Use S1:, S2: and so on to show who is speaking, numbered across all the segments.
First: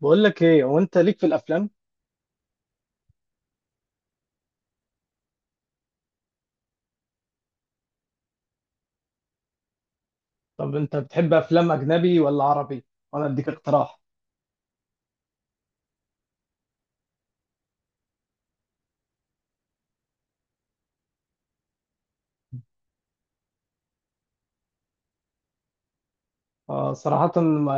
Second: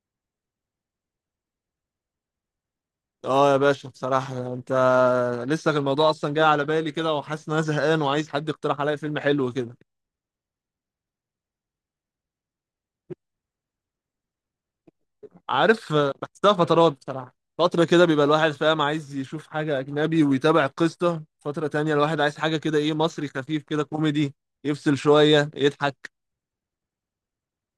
S1: بقول لك ايه هو انت ليك في الافلام؟
S2: اه يا باشا، بصراحة انت لسه الموضوع اصلا جاي على بالي كده، وحاسس ان انا زهقان وعايز حد يقترح عليا فيلم حلو كده.
S1: طب انت بتحب افلام اجنبي ولا عربي؟ وانا اديك اقتراح.
S2: عارف، بحسها فترات. بصراحة فترة كده بيبقى الواحد فاهم عايز يشوف حاجة أجنبي ويتابع قصة، فترة تانية الواحد عايز حاجة كده إيه، مصري خفيف كده كوميدي يفصل شوية يضحك.
S1: آه صراحة،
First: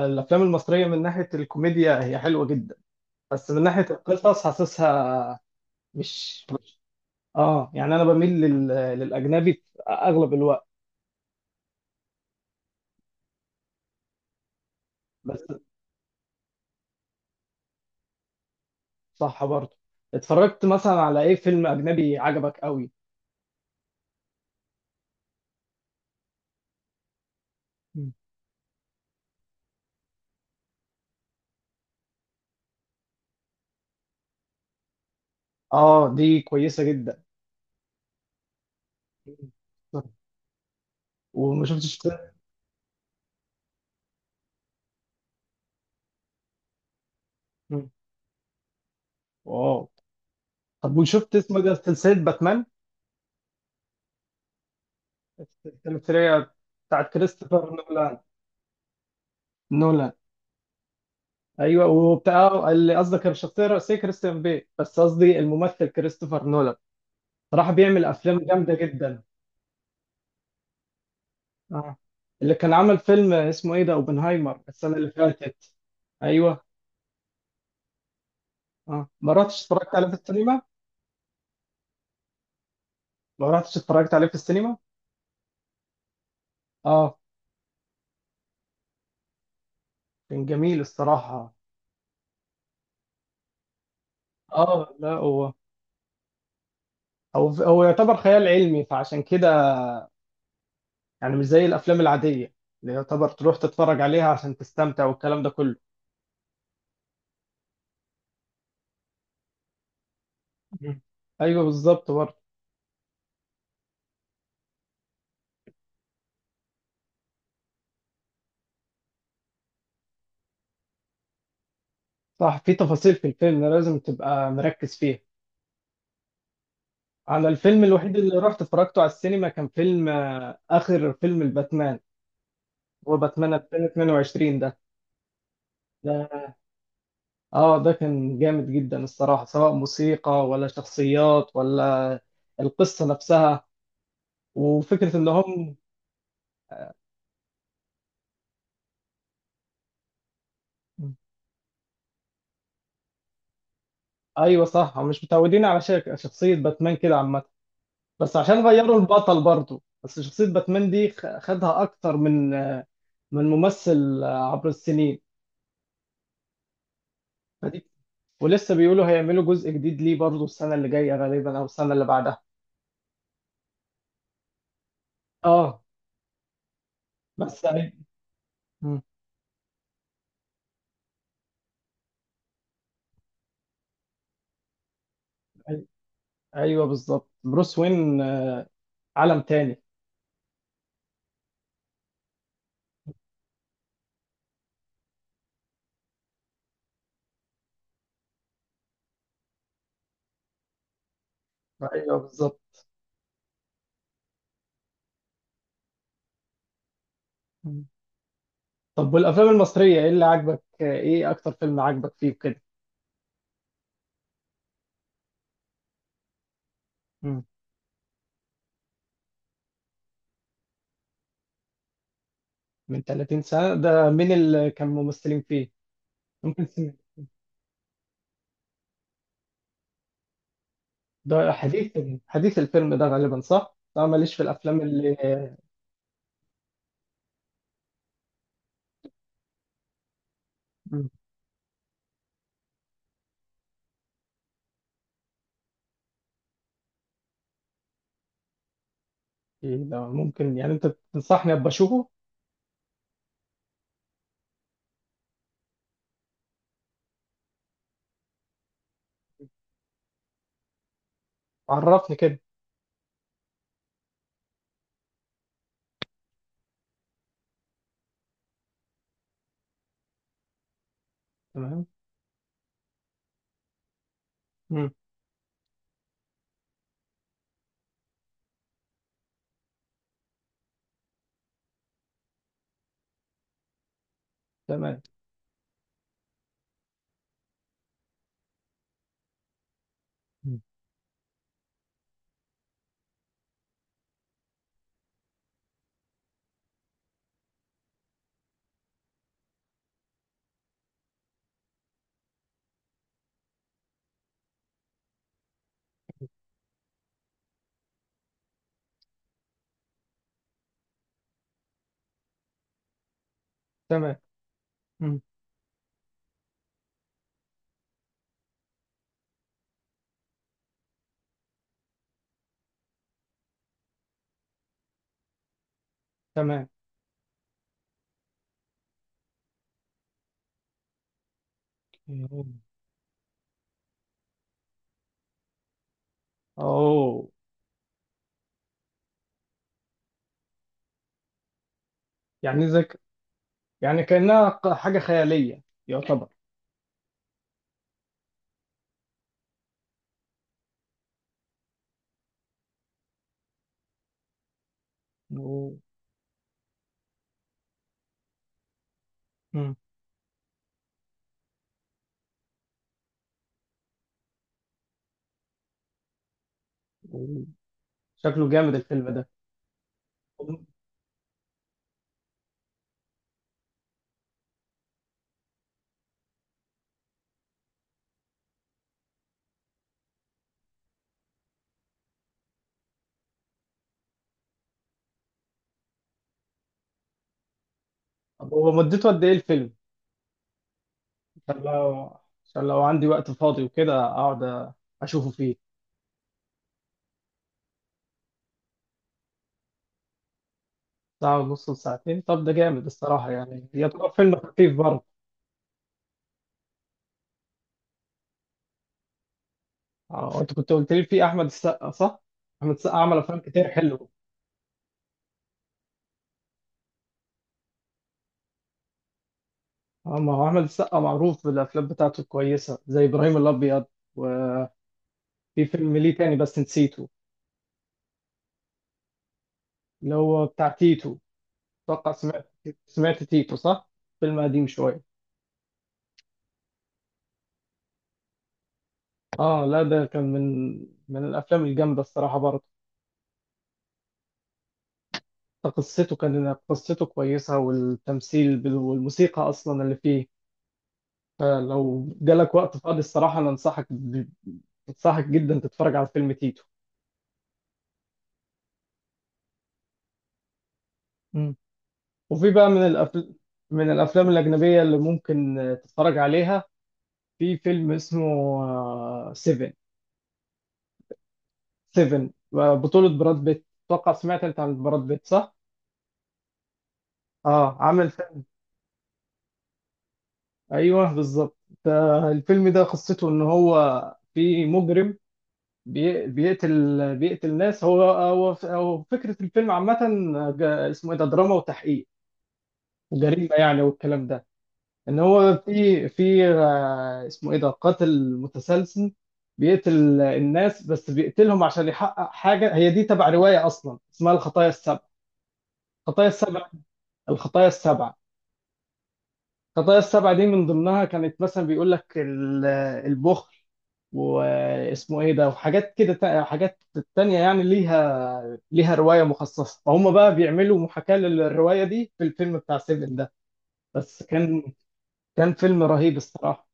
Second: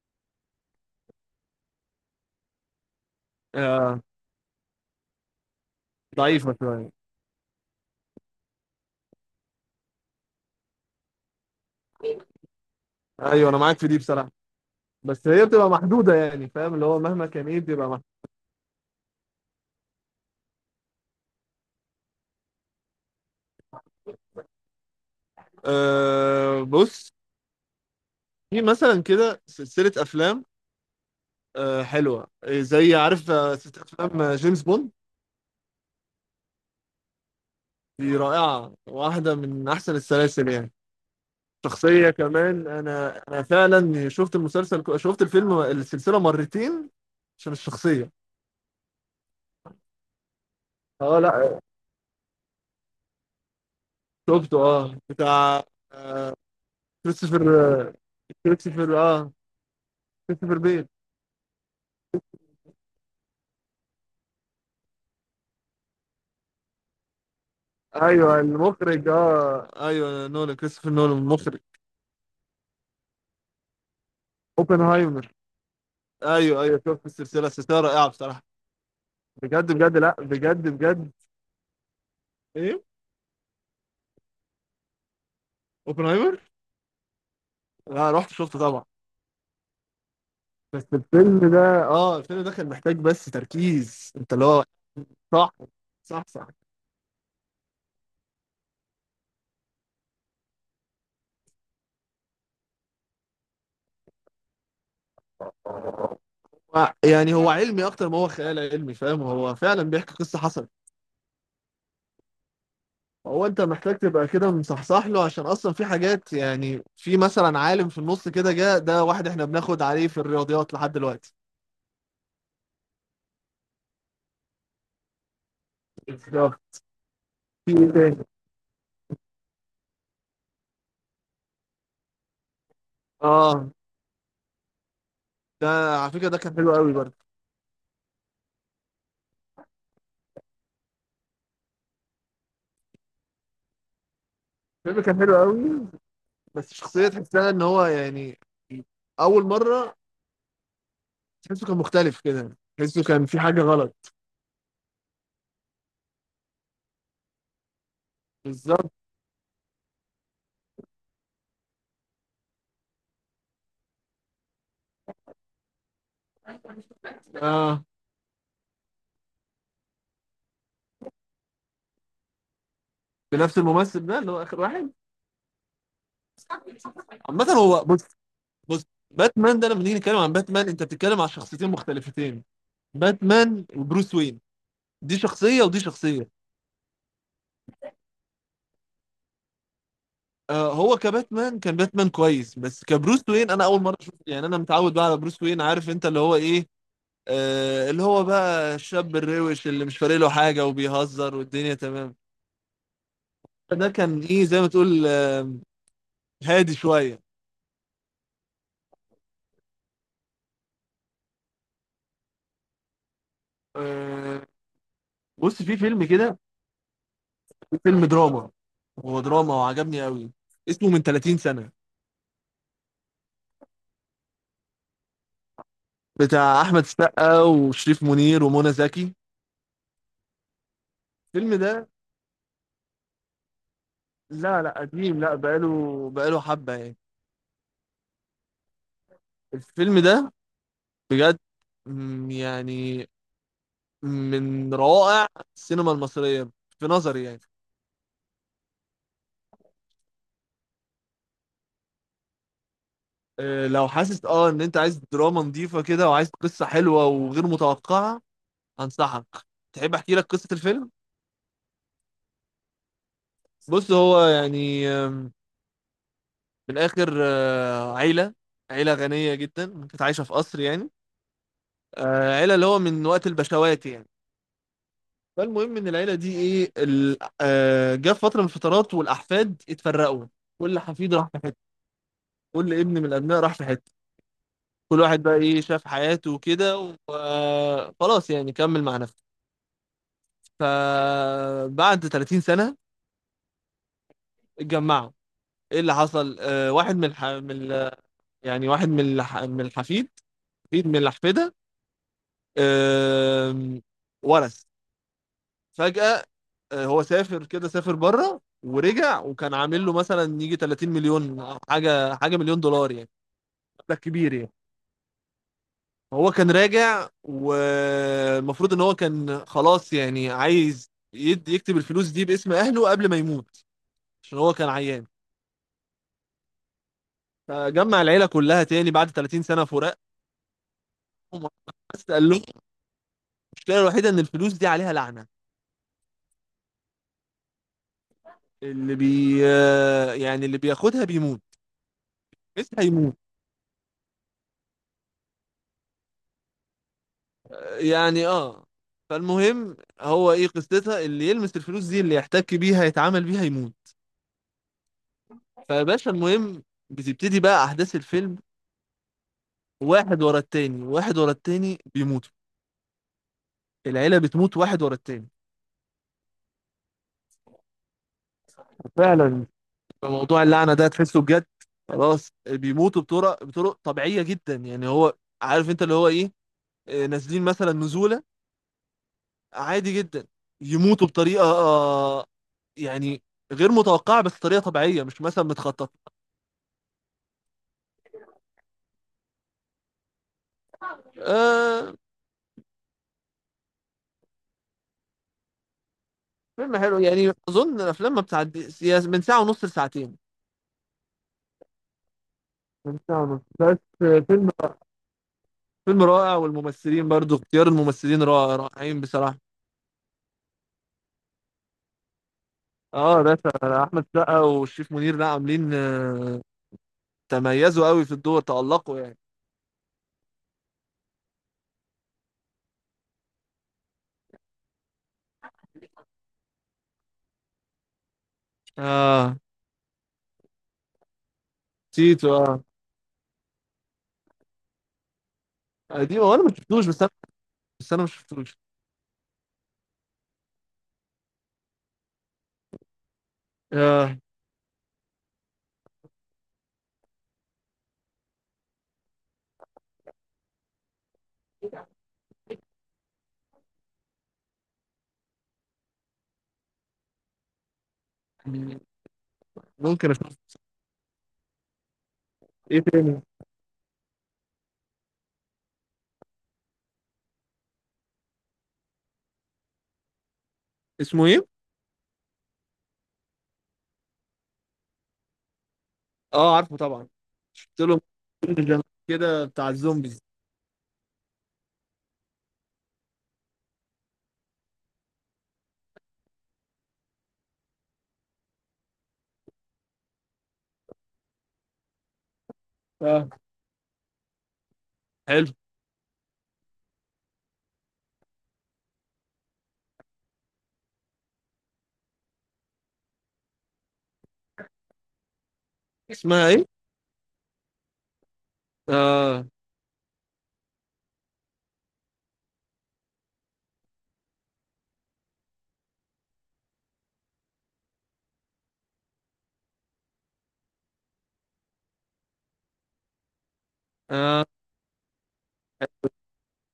S1: الافلام المصرية من ناحية الكوميديا هي حلوة جدا، بس من ناحية
S2: آه،
S1: القصص حاسسها مش
S2: ضعيفة
S1: مش-
S2: شوية.
S1: اه، يعني انا بميل للاجنبي في اغلب الوقت.
S2: أيوة أنا معاك في دي بصراحة، بس
S1: بس
S2: هي بتبقى محدودة يعني، فاهم اللي هو مهما كان إيه بتبقى محدودة.
S1: صح برضه. اتفرجت مثلا على ايه فيلم اجنبي عجبك قوي؟
S2: آه، بص،
S1: مم.
S2: في مثلا كده سلسلة أفلام حلوة، زي عارف، ست أفلام، جيمس بوند.
S1: اه، دي كويسة جدا.
S2: دي رائعة، واحدة من أحسن
S1: مم.
S2: السلاسل يعني.
S1: وما شفتش.
S2: شخصية كمان، أنا فعلا شفت المسلسل شفت الفيلم، السلسلة مرتين عشان
S1: مم.
S2: الشخصية.
S1: واو. طب
S2: اه
S1: وشفت اسمه
S2: لا،
S1: ده سلسلة باتمان
S2: شفته، بتاع
S1: الثلاثية بتاعت
S2: كريستوفر
S1: كريستوفر
S2: آه،
S1: نولان؟
S2: كريستوفر اه
S1: نولان.
S2: كريستوفر بيل.
S1: ايوه، وبتاع اللي قصدك الشخصيه الرئيسيه كريستيان بيل، بس قصدي الممثل كريستوفر نولان. صراحه بيعمل افلام
S2: ايوه
S1: جامده
S2: المخرج،
S1: جدا.
S2: ايوه نولان، كريستوفر نولان المخرج.
S1: اه، اللي كان عمل فيلم اسمه ايه ده، اوبنهايمر، السنه اللي
S2: اوبنهايمر،
S1: فاتت.
S2: ايوه
S1: ايوه.
S2: ايوه شفت السلسلة، السلسلة رائعة بصراحة.
S1: اه، ما رحتش
S2: بجد
S1: اتفرجت
S2: بجد،
S1: عليه في
S2: لا
S1: السينما.
S2: بجد بجد. ايه؟
S1: ما رحتش اتفرجت عليه في السينما.
S2: اوبنهايمر.
S1: اه
S2: لا رحت شفته طبعا.
S1: كان جميل
S2: بس الفيلم
S1: الصراحه.
S2: ده، الفيلم ده كان محتاج بس تركيز، انت اللي هو
S1: اه لا،
S2: صح.
S1: هو
S2: صح صح.
S1: هو هو يعتبر خيال علمي، فعشان كده يعني مش زي الافلام العاديه اللي يعتبر تروح تتفرج عليها عشان تستمتع والكلام ده كله.
S2: يعني هو علمي اكتر ما هو خيال علمي، فاهم، هو فعلا بيحكي قصة حصلت.
S1: مم. ايوه بالظبط برضه.
S2: هو انت محتاج تبقى كده مصحصح له، عشان اصلا في حاجات، يعني في مثلا عالم في النص كده جه ده، واحد احنا بناخد عليه في الرياضيات لحد دلوقتي.
S1: صح، في تفاصيل في الفيلم لازم تبقى مركز فيها.
S2: بالظبط.
S1: انا
S2: في
S1: الفيلم
S2: ايه
S1: الوحيد
S2: تاني؟
S1: اللي رحت اتفرجته على السينما كان فيلم اخر فيلم الباتمان. هو باتمان
S2: اه،
S1: 2022 ده
S2: ده على فكرة ده
S1: ده
S2: كان حلو قوي برضه.
S1: اه، ده كان جامد جدا الصراحه، سواء موسيقى ولا شخصيات ولا القصه نفسها
S2: الفيلم
S1: وفكره
S2: كان
S1: ان
S2: حلو
S1: هم.
S2: قوي، بس شخصية تحسها ان هو يعني، اول مرة تحسه كان مختلف كده، تحسه كان في حاجة غلط.
S1: ايوه صح، هم مش متعودين على شخصيه باتمان كده عامه، بس عشان
S2: بالظبط.
S1: غيروا البطل برضو. بس شخصية باتمان دي خدها أكتر من ممثل عبر السنين،
S2: اه،
S1: فدي. ولسه بيقولوا هيعملوا جزء جديد ليه برضو السنة اللي جاية غالبا أو السنة اللي بعدها.
S2: بنفس الممثل ده اللي هو آخر واحد.
S1: اه.
S2: عامة
S1: بس
S2: هو بص، بص،
S1: مم.
S2: باتمان ده لما نيجي نتكلم عن باتمان، أنت بتتكلم عن شخصيتين مختلفتين، باتمان وبروس وين. دي شخصية ودي
S1: أي...
S2: شخصية.
S1: أيوه بالظبط، بروس وين عالم تاني.
S2: آه، هو كباتمان كان باتمان كويس، بس كبروس وين أنا أول مرة أشوف. يعني أنا متعود بقى على بروس وين، عارف أنت اللي هو إيه، آه، اللي هو بقى الشاب الروش اللي مش فارق له حاجة وبيهزر والدنيا تمام.
S1: أيوه بالظبط.
S2: ده كان إيه زي ما تقول، آه، هادي شوية.
S1: مم. طب والأفلام المصرية إيه أكتر فيلم عاجبك فيه كده؟
S2: آه، بص،
S1: مم.
S2: في فيلم دراما، هو دراما وعجبني قوي، اسمه من 30 سنة،
S1: من 30 سنة، ده مين اللي كان ممثلين فيه؟
S2: بتاع
S1: ممكن.
S2: أحمد السقا وشريف منير ومنى زكي.
S1: ده
S2: الفيلم ده
S1: حديث؟ حديث الفيلم ده غالبا، صح؟ أنا ماليش في
S2: لا
S1: الأفلام
S2: لا
S1: اللي.
S2: قديم لا، بقاله حبة يعني. الفيلم ده
S1: مم.
S2: بجد، يعني من روائع السينما المصرية في نظري يعني.
S1: إيه ده؟ ممكن يعني أنت تنصحني أبقى أشوفه؟
S2: لو حاسس ان انت عايز دراما نظيفة كده وعايز قصة حلوة وغير متوقعة، انصحك. تحب احكي لك قصة الفيلم؟
S1: عرفني كده.
S2: بص، هو يعني من الاخر، عيله غنيه جدا كانت عايشه في قصر يعني،
S1: تمام.
S2: عيله اللي هو من وقت البشوات يعني.
S1: مم.
S2: فالمهم ان العيله دي ايه جه في فتره من الفترات، والاحفاد اتفرقوا، كل حفيد راح في حتة، كل ابن من الابناء راح في حته، كل
S1: تمام.
S2: واحد بقى ايه شاف حياته وكده، وخلاص يعني كمل مع نفسه.
S1: مم.
S2: فبعد 30 سنه اتجمعوا، ايه اللي حصل، واحد من الحفيد، حفيد من الاحفده، آم، ورث فجأة. هو سافر كده، سافر بره ورجع وكان عامل له مثلا يجي 30 مليون أو حاجه، مليون دولار يعني، مبلغ
S1: تمام.
S2: كبير يعني.
S1: مم.
S2: هو كان راجع والمفروض ان هو كان خلاص يعني عايز يد يكتب الفلوس دي باسم اهله قبل ما يموت، عشان هو كان عيان.
S1: تمام.
S2: فجمع العيله كلها تاني بعد 30 سنه فراق، بس قال لهم
S1: مم.
S2: المشكله الوحيده ان الفلوس دي عليها لعنه،
S1: أوه.
S2: اللي بياخدها بيموت،
S1: يعني
S2: بس
S1: زي ك-
S2: هيموت
S1: يعني كأنها حاجة خيالية يعتبر.
S2: يعني. اه، فالمهم هو ايه قصتها، اللي يلمس الفلوس دي، اللي يحتك بيها، يتعامل بيها يموت.
S1: أوه.
S2: فيا باشا المهم، بتبتدي بقى احداث الفيلم،
S1: مم.
S2: واحد ورا التاني واحد ورا التاني بيموتوا، العيلة بتموت واحد ورا التاني.
S1: أوه. شكله جامد الفيلم ده.
S2: فعلا موضوع اللعنة ده تحسه بجد. خلاص بيموتوا بطرق، طبيعية جدا، يعني هو عارف انت اللي هو ايه، آه، نازلين مثلا نزولة عادي جدا، يموتوا بطريقة، يعني غير متوقعة، بس طريقة طبيعية مش مثلا متخططة.
S1: طب هو مدته قد إيه الفيلم؟ عشان
S2: آه،
S1: لو عشان لو عندي وقت فاضي وكده أقعد أشوفه فيه.
S2: فيلم حلو يعني، اظن الافلام ما بتعديش من ساعه ونص لساعتين،
S1: ساعة ونص لساعتين؟ طب ده جامد
S2: من ساعه
S1: الصراحة،
S2: ونص
S1: يعني
S2: بس.
S1: يعتبر فيلم
S2: فيلم،
S1: خفيف برضه.
S2: فيلم رائع، والممثلين برضو، اختيار الممثلين رائع، رائعين بصراحه.
S1: اه، انت كنت قلت لي في أحمد السقا، صح؟ أحمد السقا
S2: اه
S1: عمل
S2: ده
S1: أفلام كتير
S2: احمد
S1: حلوة.
S2: سقا والشريف منير، لا عاملين، تميزوا قوي في الدور، تألقوا يعني.
S1: اه، ما هو أحمد السقا معروف بالأفلام بتاعته الكويسة زي إبراهيم الأبيض، وفي فيلم ليه تاني بس نسيته.
S2: اه
S1: اللي هو بتاع تيتو، أتوقع
S2: تيتو، اه
S1: سمعت تيتو، صح؟ فيلم قديم شوية.
S2: قديم، هو انا ما شفتوش، بس انا ما شفتوش.
S1: اه لا، ده كان من الأفلام الجامدة الصراحة برضه.
S2: اه
S1: قصته كويسة، والتمثيل والموسيقى أصلا اللي فيه. فلو جالك وقت فاضي الصراحة أنا أنصحك جدا تتفرج على فيلم تيتو.
S2: ممكن اشوف.
S1: مم. وفي بقى
S2: ايه تاني؟
S1: من الأفلام الأجنبية اللي ممكن تتفرج عليها. في فيلم اسمه سيفن.
S2: اسمه ايه؟
S1: سيفن بطولة براد بيت، أتوقع سمعت أنت عن براد بيت، صح؟
S2: اه عارفه طبعا.
S1: آه،
S2: شفت له
S1: عامل فيلم.
S2: فيلم كده بتاع الزومبيز.
S1: أيوه بالظبط. الفيلم ده قصته إن هو في مجرم بيقتل ناس، هو فكرة الفيلم عامة. اسمه إيه ده، دراما وتحقيق
S2: اه،
S1: جريمة يعني، والكلام ده. ان
S2: حلو.
S1: هو في اسمه ايه ده، قاتل متسلسل بيقتل الناس، بس بيقتلهم عشان يحقق حاجة. هي دي تبع رواية اصلا اسمها الخطايا السبع، الخطايا
S2: اسمها ايه؟
S1: السبع. الخطايا السبع.
S2: اه.
S1: الخطايا السبع دي من ضمنها كانت مثلا بيقول لك البخل، واسمه ايه ده، وحاجات كده حاجات تانية يعني، ليها رواية مخصصة، فهم بقى بيعملوا محاكاة للرواية دي في الفيلم بتاع سيفن ده. بس
S2: اه
S1: كان فيلم رهيب الصراحة،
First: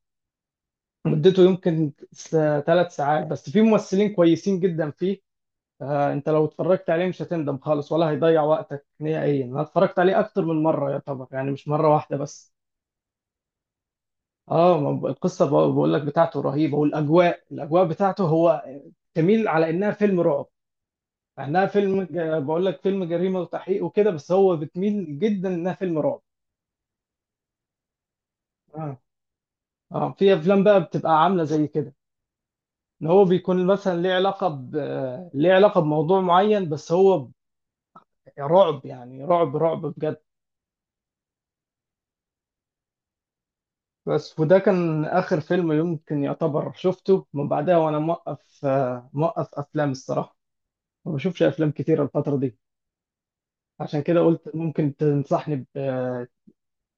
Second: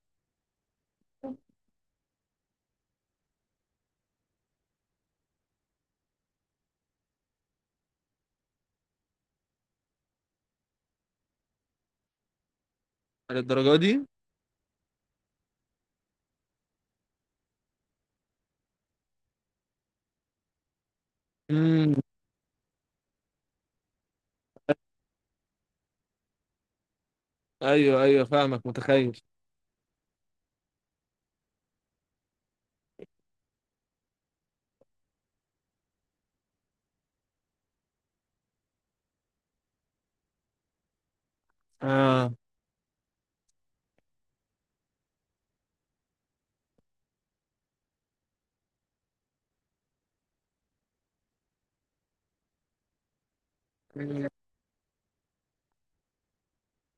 S1: مدته يمكن 3 ساعات، بس في ممثلين كويسين جدا فيه. انت لو اتفرجت عليه مش هتندم خالص ولا هيضيع وقتك نهائيا، انا اتفرجت عليه اكتر من مره يعتبر، يعني مش مره واحده بس.
S2: للدرجة دي؟
S1: اه، ما ب- القصه بقول لك بتاعته رهيبه، والاجواء الاجواء بتاعته هو تميل على انها فيلم رعب، مع انها
S2: امم
S1: فيلم بقول لك فيلم جريمه وتحقيق وكده، بس هو بتميل جدا انها فيلم رعب.
S2: ايوه ايوه فاهمك،
S1: اه،
S2: متخيل.
S1: اه، في افلام بقى بتبقى عامله زي كده، ان هو بيكون مثلا ليه علاقه ليه علاقه بموضوع معين، بس هو يا رعب يعني، رعب رعب بجد.
S2: اه.
S1: بس وده كان آخر فيلم يمكن يعتبر شفته، من بعدها وأنا موقف أفلام الصراحة، ما بشوفش أفلام كتير الفترة دي، عشان كده قلت ممكن تنصحني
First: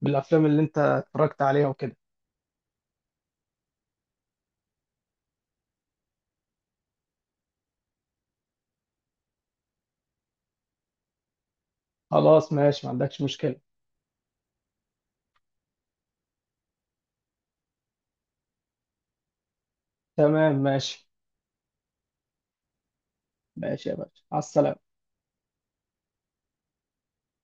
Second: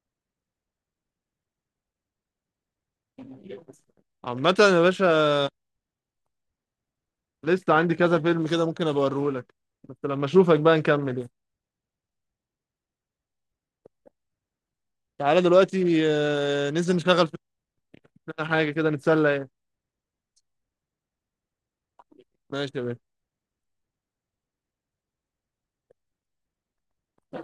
S1: بالأفلام اللي أنت اتفرجت عليها وكده.
S2: عامة يا باشا، لسه عندي كذا فيلم كده ممكن ابقى اوريهولك، بس لما اشوفك بقى نكمل يعني.
S1: خلاص ماشي، ما عندكش مشكلة.
S2: تعالى دلوقتي، ننزل نشتغل في حاجة كده نتسلى يعني.
S1: تمام ماشي.
S2: ماشي يا باشا.
S1: ماشي يا باشا، على السلامة.